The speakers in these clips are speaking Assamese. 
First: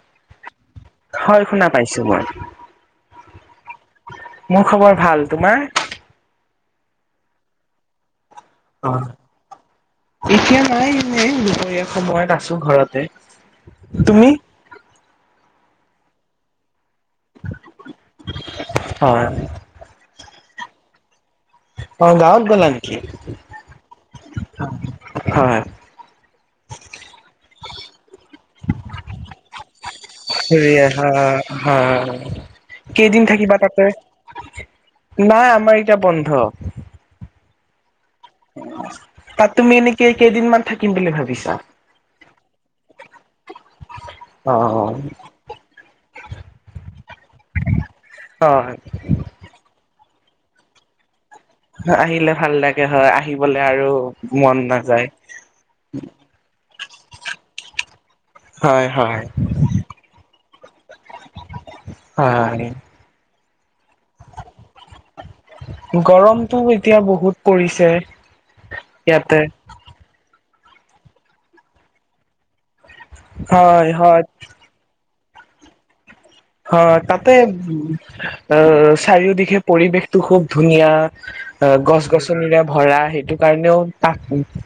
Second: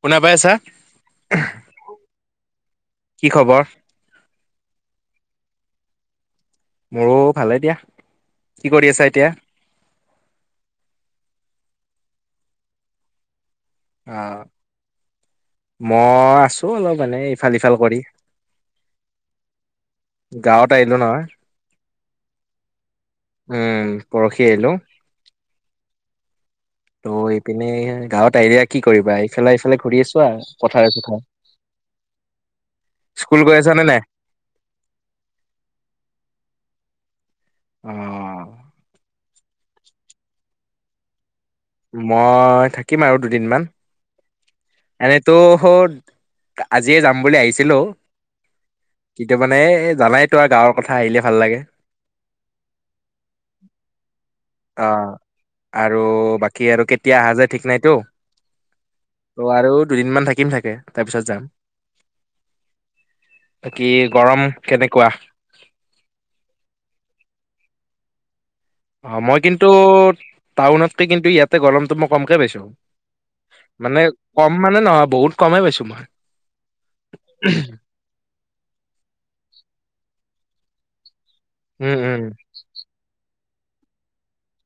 শুনা পাই আছা? হয় শুনা পাইছো মই। কি খবৰ? মোৰ খবৰ ভাল তোমাৰ? মোৰো ভালে দিয়া। কি কৰি আছা অ', এতিয়া? এতিয়া নাই এ সময়ত আছো ঘৰতে। তুমি অ', মই আছো অলপ মানে ইফাল সিফাল কৰি, হয় গাঁৱত আহিলো নহয়। অ গাঁৱত গ'লা নেকি উম পৰহি আহিলোঁ। হয় ত' এইপিনে গাঁৱত ডাইৰেক্ট কি কৰিবা এইফালে এইফালে ঘূৰি আছো আৰু পথাৰে চথাৰে। কেইদিন স্কুল গৈ থাকিবা আছা নে তাতেদ, নাই? নাই আমাৰ ইতিয়া বন্ধ। অ'। তাত তুমি এনেকে কেইদিনমান থাকিম বুলি ভাবিছা? মই থাকিম আৰু দুদিনমান অ এনেইতো হ' আজিয়ে যাম বুলি আহিছিলো হয় কিন্তু মানে জানাই তো আৰু গাঁৱৰ কথা আহিলে ভাল লাগে। আহিলে ভাল লাগে হয় আহিব'লে আৰু মন নাযায়। অ', আৰু বাকী আৰু কেতিয়া আহা যায় ঠিক নাইতো, হয় হয় আৰু দুদিনমান থাকিম থাকে। তাৰপিছত যাম। হয় বাকী গৰম কেনেকুৱা? গৰমটো এতিয়া বহুত পৰিছে অ', মই ইয়াতে কিন্তু টাউনতকে কিন্তু ইয়াতে গৰমটো মই কমকে পাইছো। হয় মানে হয় কম মানে নহয় বহুত কমে পাইছো মই। অ', তাতে অ', চাৰিওদিশে পৰিৱেশটো খুব ধুনীয়া অ', উম গছ উম গছনিৰে ভৰা সেইটো কাৰণেও তাত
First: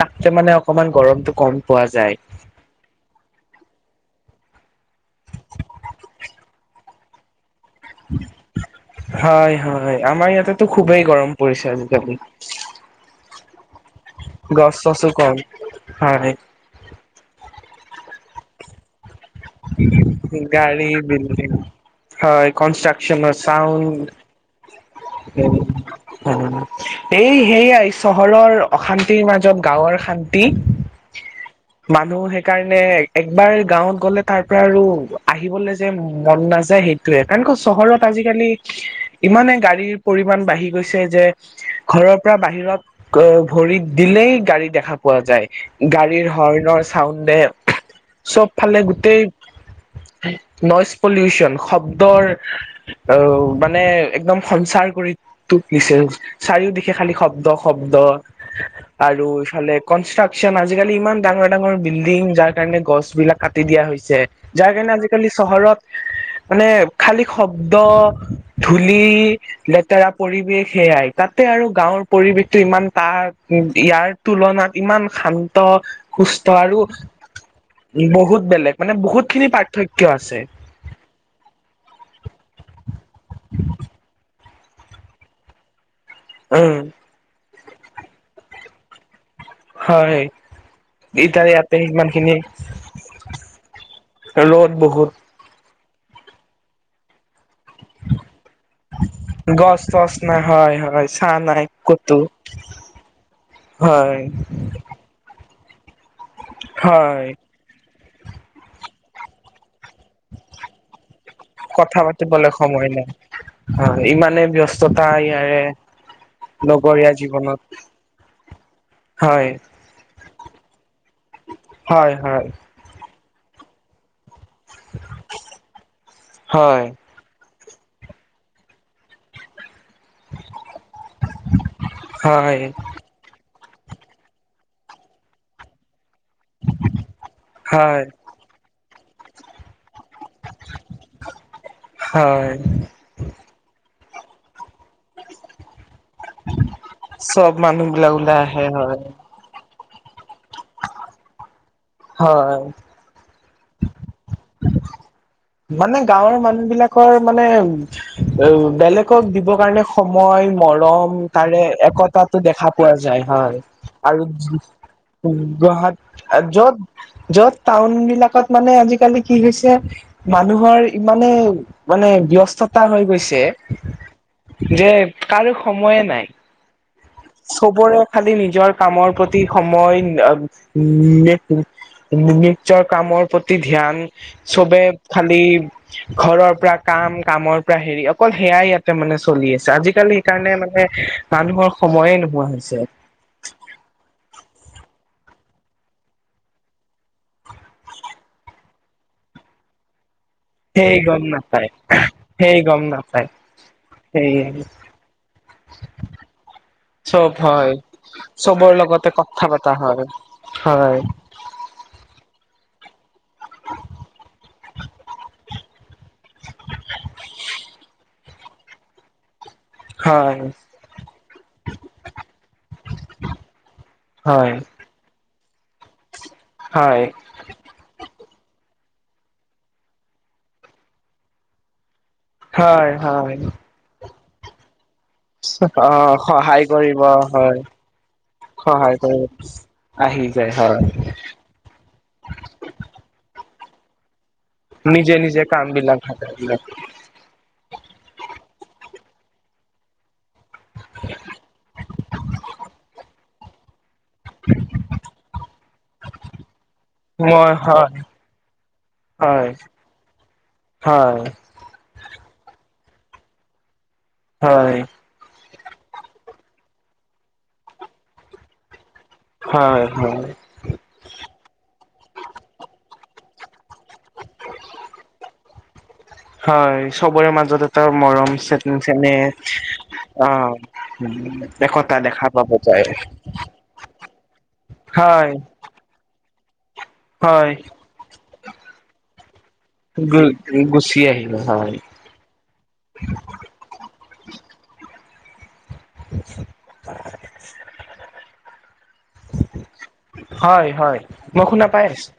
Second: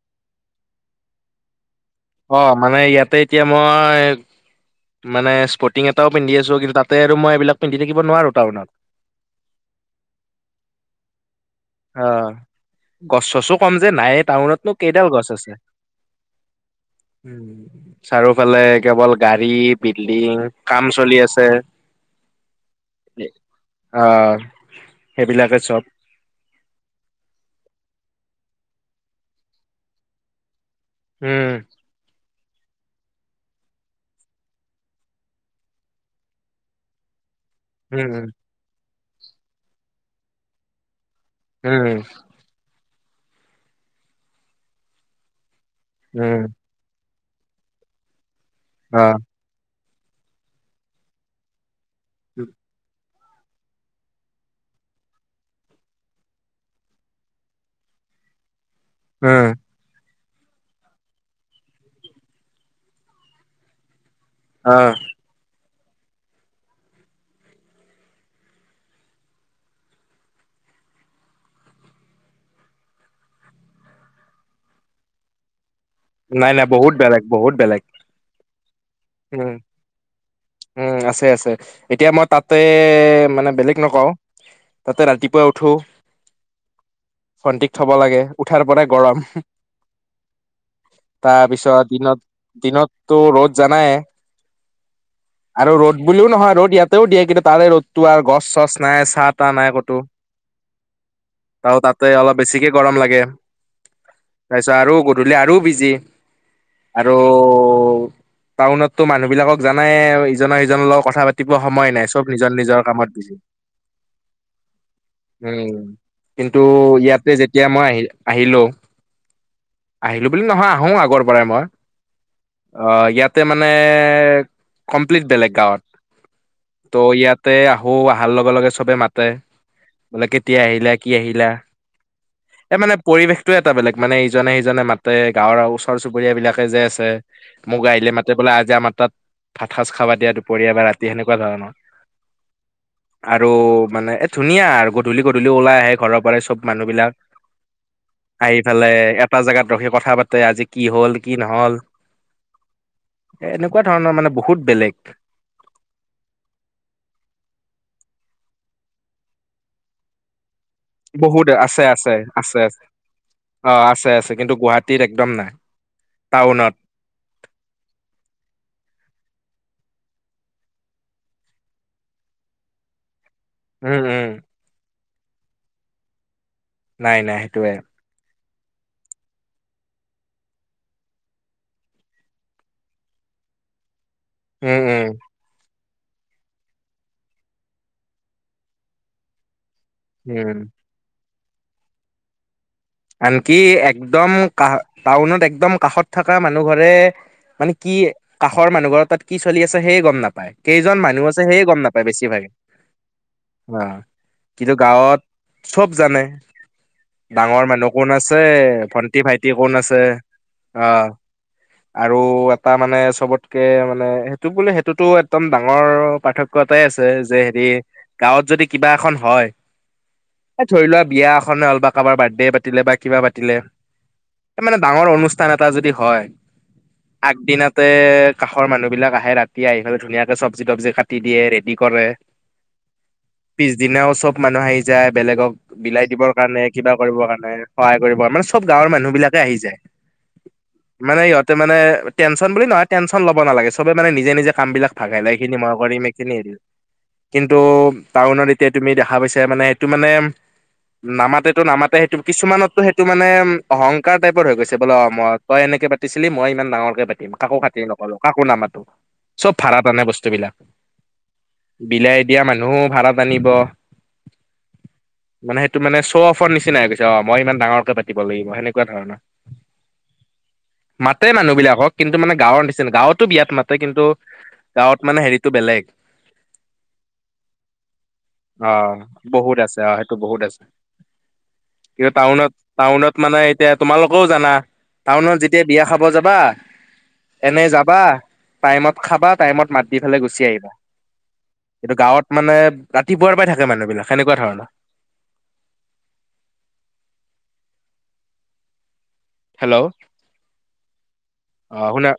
তাতকে মানে অকমান গৰমতটো কম। পোৱা যায়। অ', মানে ইয়াতে এতিয়া মই মানে স্পৰ্টিং এটাও পিন্ধি আছো কিন্তু তাতে আৰু মই এইবিলাক পিন্ধি থাকিব নোৱাৰো টাউনত। হয় হয় আমাৰ ইয়াতেতো খুবেই গৰম। পৰিচয় অ বিপি [unintelligible] গছ চছো ক'ম যে, নাইয়ে টাউননো কেইডাল চছো গছ কম। আছে? হয়, উম, চাৰিওফালে কেৱল। গাড়ী, বিল্ডিং কাম গাড়ী চলি আছে। বিল্ডিং হয়, কনষ্ট্ৰাচন অ চাউড সেইবিলাকে চব [unintelligible] এই হেয়াই, চহৰৰ অশান্তিৰ মাজত গাঁৱৰ শান্তি। উম। মানুহ সেইকাৰণে একবাৰ গাঁৱত গ'লে তাৰ পৰা আৰু আহিবলে যে মন নাযায় সেইটোৱে। এনেকা চহৰত উম আজিকালি ইমানে গাড়ীৰ পৰিমান বাঢ়ি গৈছে যে, উম উম ঘৰৰ পৰা বাহিৰত, গৈ ভৰিত দিলেই গাড়ী দেখা পোৱা যায়। গাড়ীৰ উম হৰ্ণৰ চাউণ্ডে চব ফালে অ গোটেই নইজ পলিউচন শব্দৰ অ মানে একদম সঞ্চাৰ কৰি তুলিছে চাৰিও দিশে খালি শব্দ শব্দ। অ আৰু উম এইফালে কনষ্ট্ৰাক চন আজিকালি ইমান ডাঙৰ ডাঙৰ বিল্ডিং যাৰ কাৰণে গছ বিলাক কাটি দিয়া হৈছে। যাৰ অ কাৰণে আজিকালি চহৰত মানে খালি শব্দ ধূলি, লেতেৰা পৰিৱেশ সেয়াই তাতে আৰু গাঁৱৰ পৰিৱেশতটো ইমান তাৰ ইয়াৰ তুলনাত ইমান শান্ত নাই সুস্থ নাই আৰু বহুত বেলেগ বহুত বেলেগ বহুত বেলেগ মানে বহুত খিনি উম পাৰ্থক্য আৰু উম আছে আছে এতিয়া মই তাতে মানে বেলেগ নকওঁ। তাতে ৰাতিপুৱা উঠোঁ। উম ভণ্টিক থব লাগে উঠাৰ পৰাই গৰম। হয়। এতিয়া ইয়াতে তাৰপিছত সিমান দিনত খিনি দিনততো ৰ'দ জানাই? ৰ'দ বহুত আৰু ৰ'দ বুলিও নহয় ৰ'দ ইয়াতেও দিয়ে কিন্তু তাৰে ৰ'দতটো আৰু গছ চছ নাই চাহ তাহ নাই গছ ক'তো তছ নাই হয় হয় চাহ নাই আৰু তাতে ক'তো অলপ বে বেছিকে গৰম লাগে হয় তাৰপিছত আৰু গধূলি আৰু বিজি আৰু হয়। টাউনততো মানুহ বিলাকক জানাই ইজনৰ-সিজনৰ লগত কথা পাতিব সময় নাই, চব নিজৰ নিজৰ কামত বিজি। অ ইমানে ব্যস্ততা ইয়াৰে। উম, কিন্তু, লগৰীয়া ইয়াতে জীৱনত যেতিয়া মই আহি, আহিলোঁ। হয়! বুলি নহয়, আহোঁ আগৰ পৰাই মই। হয় হয় অ'! ইয়াতে মানে, কমপ্লিট বেলেগ গাঁৱত। হয় ত' ইয়াত তে আহোঁ, আহাৰ লগে-লগে চবে মাতে। মানে, কেতিয়া আহিলা? কি আহিলা? হয় এই মানে, পৰিৱেশ টোৱে এটা বেলেগ মানে। ইজনে-সিজনে মাতে, গাঁৱৰ ওচৰ-চুবু বুুৰীয়া বিলাকে যে আছে। মোক হয় আহিলে মাতে বোলে, আজি আমাৰ তাত, ভাত-সাঁজ খাবা। এতিয়া, দুপৰীয়া বা ৰাতি সেনেকুৱা ধৰণৰ। হয় আৰু মানে, এ, ধুনীয়া আৰু! গধূলি-গধূলি ওলাই আহে, ঘৰৰ পৰাই চব মানুহ বিলাক। চব মানুহ বিলাক ওলাই আহি আহে পেলে, হয় এটা জেগাত ৰখি কথা পাতে, আজি কি হ'ল, কি নহ'ল। হয়! এনেকুৱা ধৰণৰ মানে, বহুত বেলেগ। মানে, গাঁৱৰ মানুহবিলাকৰ মানে, বেলেগক দিবৰ কাৰণে সময় মৰম, বহুত তাৰে আছে আছে একতাটো আছে দেখা আছে পোৱা যায়। হয়! অ আছে আৰু আছে কিন্তু গুৱাহাটীত একদম নাই গুৱাহাট, টাউনত য'ত-য'ত টাউন বিলাকত মানে, আজিকালি কি হৈছে, মানুহৰ ইমানে মানে, ব্যস্ততা হৈ গৈছে, উম উম [unintelligible] যে, কাৰোঁ সময়ে নাই। নাই নাই সেইটোৱে চবৰে খালি নি নিজৰ কামৰ প্ৰতি, সময় [unintelligible] নিজৰ কামৰ প্ৰতি ধ্যান উম, চবে উম। [unintelligible] ঘৰৰ পৰা কাম, কামৰ পৰা সেৰি, অকল সেয়াই ইয়াতে মানে, চলি আছে। আজি কালি সেইকাৰণে উম মানে মানুহৰ সময়ে নোহোৱা হৈছে। আনকি একদম ক টাউনত একদম কাষত থকা মানুহ ঘৰে মানে কি কাষৰ মানুহ ঘৰ তাত কি চলি আছে সেয়ে গম নাপ কেইজন সেই গম মানুহ আছে সেয়ে গম নাপায় বেছিভাগে। গম নাপায় অ সেই কিন্তু গাঁৱত চব জানে। চব ডাঙৰ হয়। মানুহ কোন আছে চবৰ লগতে ভন্টি কথা ভাইটি কোন পতা আছে হয় হয় অহ আৰু এটা মানে চবতকে মানে সেইটো বোলো সেইটোতো একদম ডাঙৰ পাৰ্থক্য এটাই আছে যে হেৰি গাঁৱত যদি কিবা এখন হয় হয় এ ধৰি লোৱা বিয়া এখনে হল বা কাৰোবাৰ বাৰ্থডে পাতিলে বা কিবা পাতিলে হয় মানে ডাঙৰ অনুষ্ঠান এটা যদি হয় হয় আগদিনাতে কাষৰ মানুহবিলাক আহে ৰাতি আহি পেলাই ধুনীয়াকৈ চব্জি তব্জি কাটি দিয়ে ৰেডি কৰে। হয় হয়। পিছদিনাও চব মানুহ আহি যায় বেলেগক অ বিলাই দিবৰ কাৰণে সহায় কিবা কৰিব কৰিবৰ কাৰ ণে হয় সহায় কৰিব মানে চব গাঁৱৰ সহায় মানুহ কৰিব বিলাকে আহি যায়। আহি যায় হয় মানে ইহঁতে মানে টেনচন বুলি নহয়, টেনচন ল'ব নালাগে, চবে মানে নিজে নিজে কাম বিলাক নিজে ভাগাই নিজে লাইখিনি কাম মই কৰিম এইখিনি এৰি বিলাক কিন্তু টাউনত এতিয়া তুমি দেখা পাইছা মানে সেইটো মানে নামাতেটো নামাতে সেইটো টাউনত সেইটো মানে অহং কাৰ টাইপৰ হৈ গৈছে বোলে অ' মই তই এনেকে পাতিছিলি, মই ইমান ডাঙৰকে পাতিম, মই কাকো খাটিৰ হয় নকৰোঁ, কাকো নামাটো হয় চব ভাড়াত আনে বস্তু বিলাক হয় বিলাই দিয়া মানুহো ভাড়াত আনিব হয়। মানে সেইটো মানে চ'অফৰ নিচিনাই হৈ গৈছে অ' মই ইমান ডাঙৰকে পাতিব লাগিব সেনে কুৱা ধৰণৰ হয় হয় মাতে মানুহ বিলাকক কিন্তু মানে গাঁৱৰ নিচিনা গাঁৱত টো বিয়াত মাতে কিন্তু গাঁৱত মানে হেৰিটো বেলেগ। হয় চবৰে মাজত এটা মৰম অ চে- চেনেহ বহুত আছে অ সেইটো বহুত অঁ। আছে কিন্তু টাউনত টাউনত মানে এতিয়া তোমালোকেও জানা হয় টাউনত যেতিয়া বিয়া খাব যাবা হয় এনে যাবা টাইমত খাবা টাইমত মাত দি গু পেলাই গুছি আহিবা। গুচি আহিব হয় এইটো গাঁৱত মানে ৰাতিপুৱাৰ পৰাই থাকে মানুহবিলাক সেনেকুৱা ধৰণৰ। [inaudible] হেল্ল' হয়, হয়, মই শুনা পাই আছোঁ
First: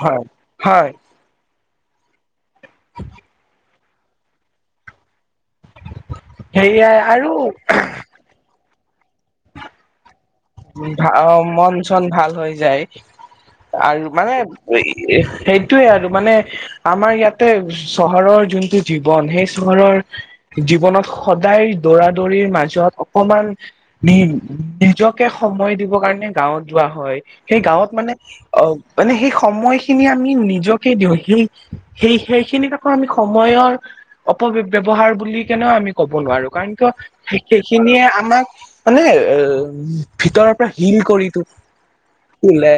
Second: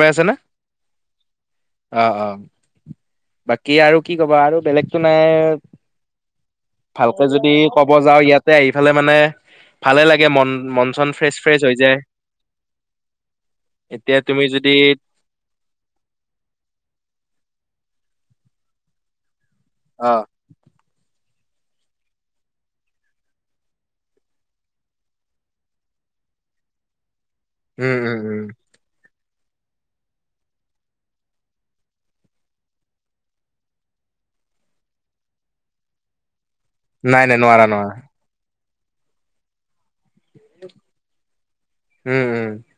হয়, হয়। আহ আহ। কি আৰু কি কবা আৰু বেলেগতো নাই সেয়াই ভালকে আৰু যদি ক'ব যাও ইয়াতে হ'লে মানে ভালে লাগে মন মন চন। ফ্ৰেছ অহ ফ্ৰেছ মন হৈ যায় চন ভাল হৈ যায়। আৰু এতিয়া মানে তুমি যদি সেইটোয়ে আৰু মানে আমাৰ ইয়াতে চহৰৰ যোনটো জীৱন সেই চহৰৰ অ জীৱনত সদায় দৌৰা দৌৰিৰ মাজত অকমান নি নিজক কে সময় দিব কাৰণে গাঁৱত যোৱা হয়। সেই গাঁৱত উম মানে উম উম অহ মানে সেই সময় খিনি আমি নিজকে দিওঁ সেই সেই সেইখিনিত আকৌ আমি সময়ৰ ব্যৱহাৰ বুলি কেনেও আমি ক'ব নোৱাৰো। কাৰণ কিয় নাই নাই নোৱাৰা নোৱাৰা সেইখিনিয়ে আমাক মানে অ' ভিতৰৰ পৰা হিল কৰি উম উম তোলে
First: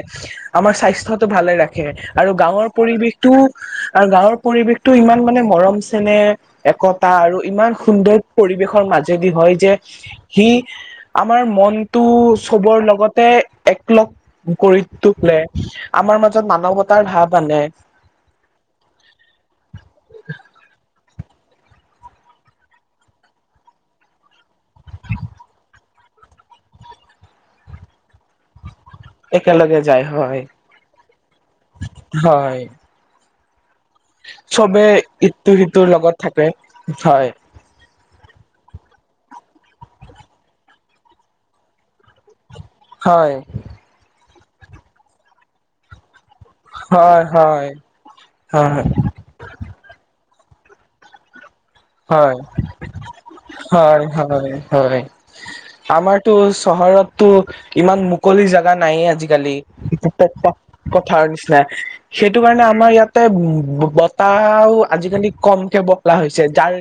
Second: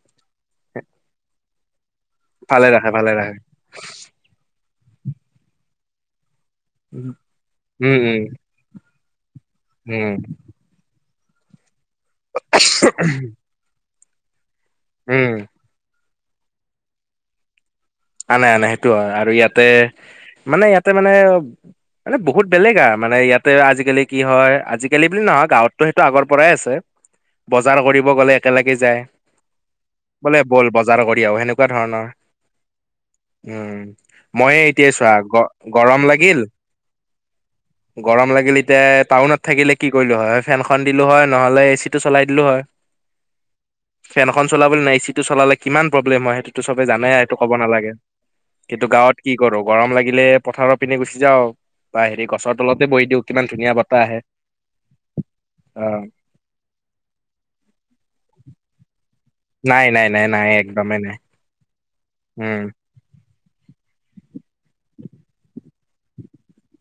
আমাৰ স্বাস্থ্যটো ভালে ৰাখে। আৰু গাঁৱৰ ভালে ৰাখে ভালে পৰিৱেশটো ৰাখে আৰু গাঁৱৰ পৰিৱেশটো ইমান মানে মৰম চেনেহ একতা আৰু ইমান উম উম সুন্দৰ পৰিৱেশৰ মাজেদি হয় যে উম সি আমাৰ মনটো চবৰ লগতে একলগ কৰি উম তোলে। আমাৰ মাজত মানৱতাৰ ভাৱ আনে। আনে আনে সেইটো হয় আৰু ইয়াতে মানে ইয়াতে মানে মানে বহুত বেলেগ আৰু মানে ইয়াতে আজিকালি কি হয় আজিকালি বুলি নহয় গাঁৱততো সেইটো আগৰ পৰাই আছে। বজাৰ কৰিব গ'লে একেলগে যাই একেলগে যায় বোলে হয় ব'ল বজাৰ কৰিও সেনেকুৱা ধৰণৰ। হয় উম ময়ে চবে এতিয় চোৱা গ ইটো সিটোৰ গৰম লগত লাগিল। থাকে হয় গৰম লাগিল এতিয়া টাউনত থাকিলে কি কৰিলোঁ হয় ফেনখন দিলোঁ হয় নহ'লে এ চি টো চলাই দিলোঁ হয়। হয়। ফেনখন চলাবলৈ নাই এ চি চলালে কিমান প্ৰব্লেম হয় সেইটো‌ টো চবে জানাই হয় সেটো ক'ব হয় নালাগে। হয় কিন্তু গাঁৱত কি কৰো গৰম লাগিলে পথাৰৰ পিনে গুচি যাওঁ। ত হেৰি হয় গছৰ তলতে বৈ দি উ কিমান ধুনীয়া বতাহ হয় আহে হয় হয় অ আমাৰতো চহৰতটো ইমান মুকলি জাগা ন আজিকালি নাই নাই নাই নাই একদমেই [inaudible] নাই। নি সেইটো কাৰ উম আমাৰ ই বতাহও আজিকালি কমকে বলাহ হৈছে যাৰ।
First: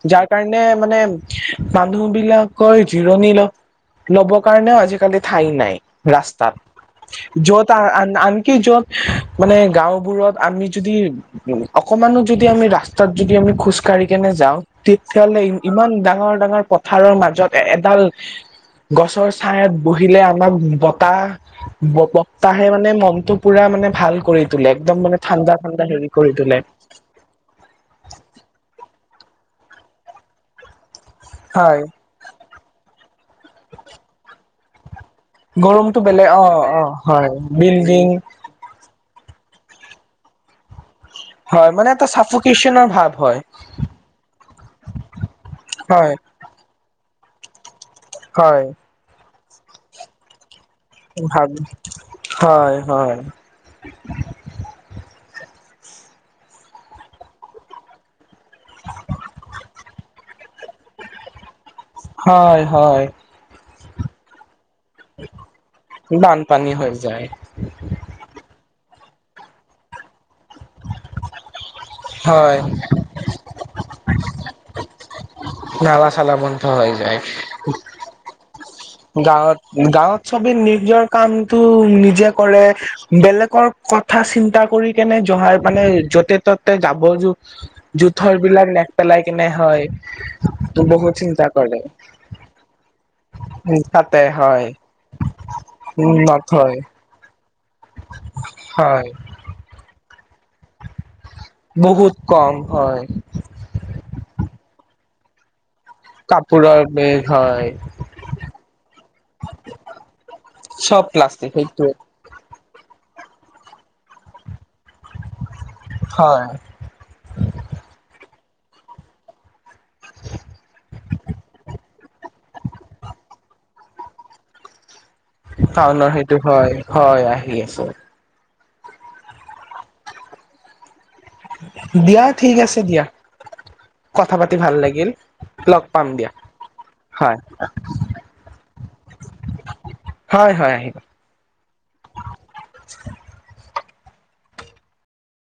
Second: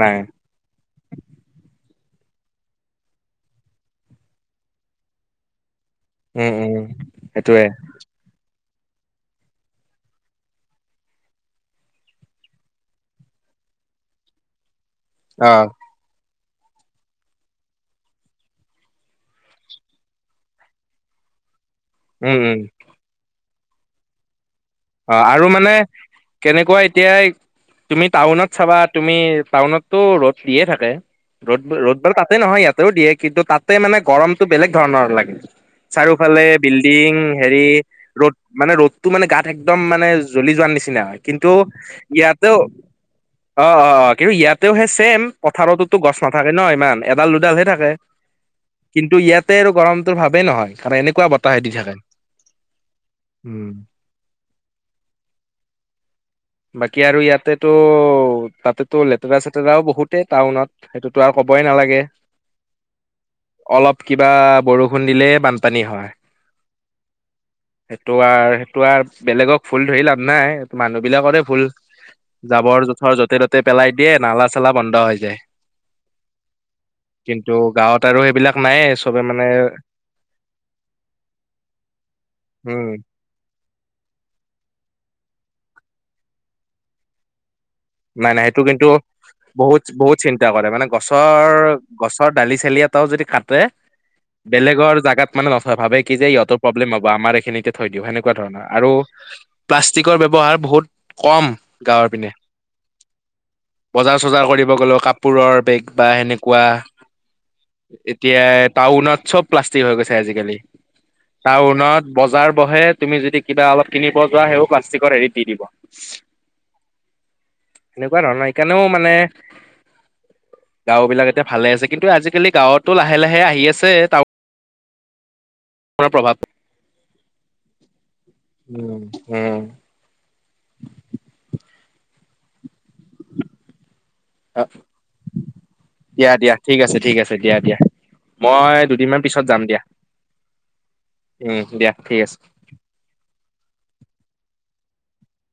নাই যাৰ কাৰণে মানে মানুহ বিলাকৰ জিৰণি ল ল'ব কাৰণেও আজিকালি ঠাই নাই। উম ৰাস্তাত উম সেইটোৱে যত আনকি য'ত মানে গাঁওবোৰত আমি যদি উ অকমানো যদি আমি ৰাস্তাত যদি আমি খোজকাঢ়ি কেনে যাওঁ তেতিয়াহলে অ ইমান ডাঙৰ-ডাঙৰ পথাৰৰ মাজত এডাল গছৰ ছাইাত বহিলে আমাক বতাহ উম উম বপ্তাহে মানে মনতটো পুৰা মানে ভাল কৰি তোলে একদম অ মানে আৰু ঠাণ্ডা মানে ঠাণ্ডা হেৰি কৰি তোলে। কেনেকুৱা এতিয়া তুমি টাউনত চাবা। তুমি টাউনতো ৰ'দ দিয়ে থাকে ৰ'দ হয় ৰ'দবাৰ তাতে নহয় ইয়াতেও দিয়ে কিন্তু তাতে মানে গৰমতটো বেলেগ ধৰণৰ লাগে। গৰমটো বেলেগ অ চাৰিওফালে অ বিল্ডিং হয় হেৰি বিল্ডিং ৰ'দ মানে ৰ'দ। টো মানে গাত একদম মানে জ্বলি যোৱাৰ নিচিনা হয় কিন্তু মানে এটা ইয়াতে অ, চাফকেচনৰ ভাৱ হয় অ, অ কিন্তু ইয়াতেও হে চছেম পথাৰতোতো হয় গছ নাথাকে ন ইমান এডাল দুডালহে থাকে হয় কিন্তু ইয়াতে আৰু গৰমটো ভাৱেই নহয় কাৰণে এনেকুৱা ভাব বতাহে দি থাকে হয় হয় উম। বাকী আৰু ইয়াতেতো তাতেতো লেতেৰা চেতেৰাও বহুতে টাউনত সেইটোতো আৰু ক'বই নালাগে। হয়-হয় অলপ কিবা বৰষুণ দিলেই বানপানী হয় বানপানী হৈ যায় সেইটো আৰু সেইটো আৰু বেলেগক ফুল ধৰি লাভ নাই মানুহ বিলাকৰে ভুল। হয় জাবৰ জোথৰ যতে ত'তে পেলাই দিয়ে নালা চালা বন্ধ হৈ যায়। নালা চালা বন্ধ হৈ যায়। কিন্তু গাঁৱত আৰু সেইবিলাক নাইয়ে চবে মানে গাঁৱত গাঁৱত সবেই নিজৰ কামতটো নিজে কৰে উম বেলেগৰ। কথা চিন্তা কৰি কেনে জহাই মানে যতে ত'তে যাব য নাই নাই সেইটো কিন্তু বহুত বহুত চিন্তা কৰে মানে বহুত গছৰ চিন্তা কৰে গছৰ দালি চালিয়াত। ও যদি কাটে তাতে হয় বেলেগৰ জোগাত মানে নয় ভাবে কি যে ইহতৰ নথয় প্ৰব্লেম হ'ব আমাৰ এইখিনি তে থৈ দিওঁ সেনেকুৱা ধৰণৰ আৰু হয় প্লাষ্টিকৰ ব্যৱহাৰ বহুত কম গাঁৱৰ বহুত পিনে। কম হয় বজাৰ চজাৰ কৰিব গলেো কাপোৰৰ বেগ বা সেনেকুৱা কাপোৰ বেগ হয় এতিয়া টাউনত চব প্লাষ্টিক হৈ গৈছে আজিকালি চব প্লাষ্টিক সেইটোৱে টাউনত বজাৰ বহে তুমি যদি কিবা অলপ কিনিব যোৱা সেও প্লাষ্টিকৰ হেৰিত দি দিব। হয় এনেকুৱা ধৰণৰ সকাৰণেও মানে গাঁও বিলাক এতিয়া ভালে আছে কিন্তু আজিকালি গাঁৱতো লাহে লাহে আহি আছে ত টাউনৰ সেইটো হয় হয় আহি আছো। উম-উম। দিয়া ঠিক আছে দিয়া। কথা পাতি অ ভাল লাগিল লগ পাম দিয়া ঠিক আছে ঠিক আছে হয়। দিয়া দিয়া মই দুদিনমান পিছত যাম দিয়া, হয় হয় আহিবা উম দিয়া, ঠিক আছে। [unintelligible]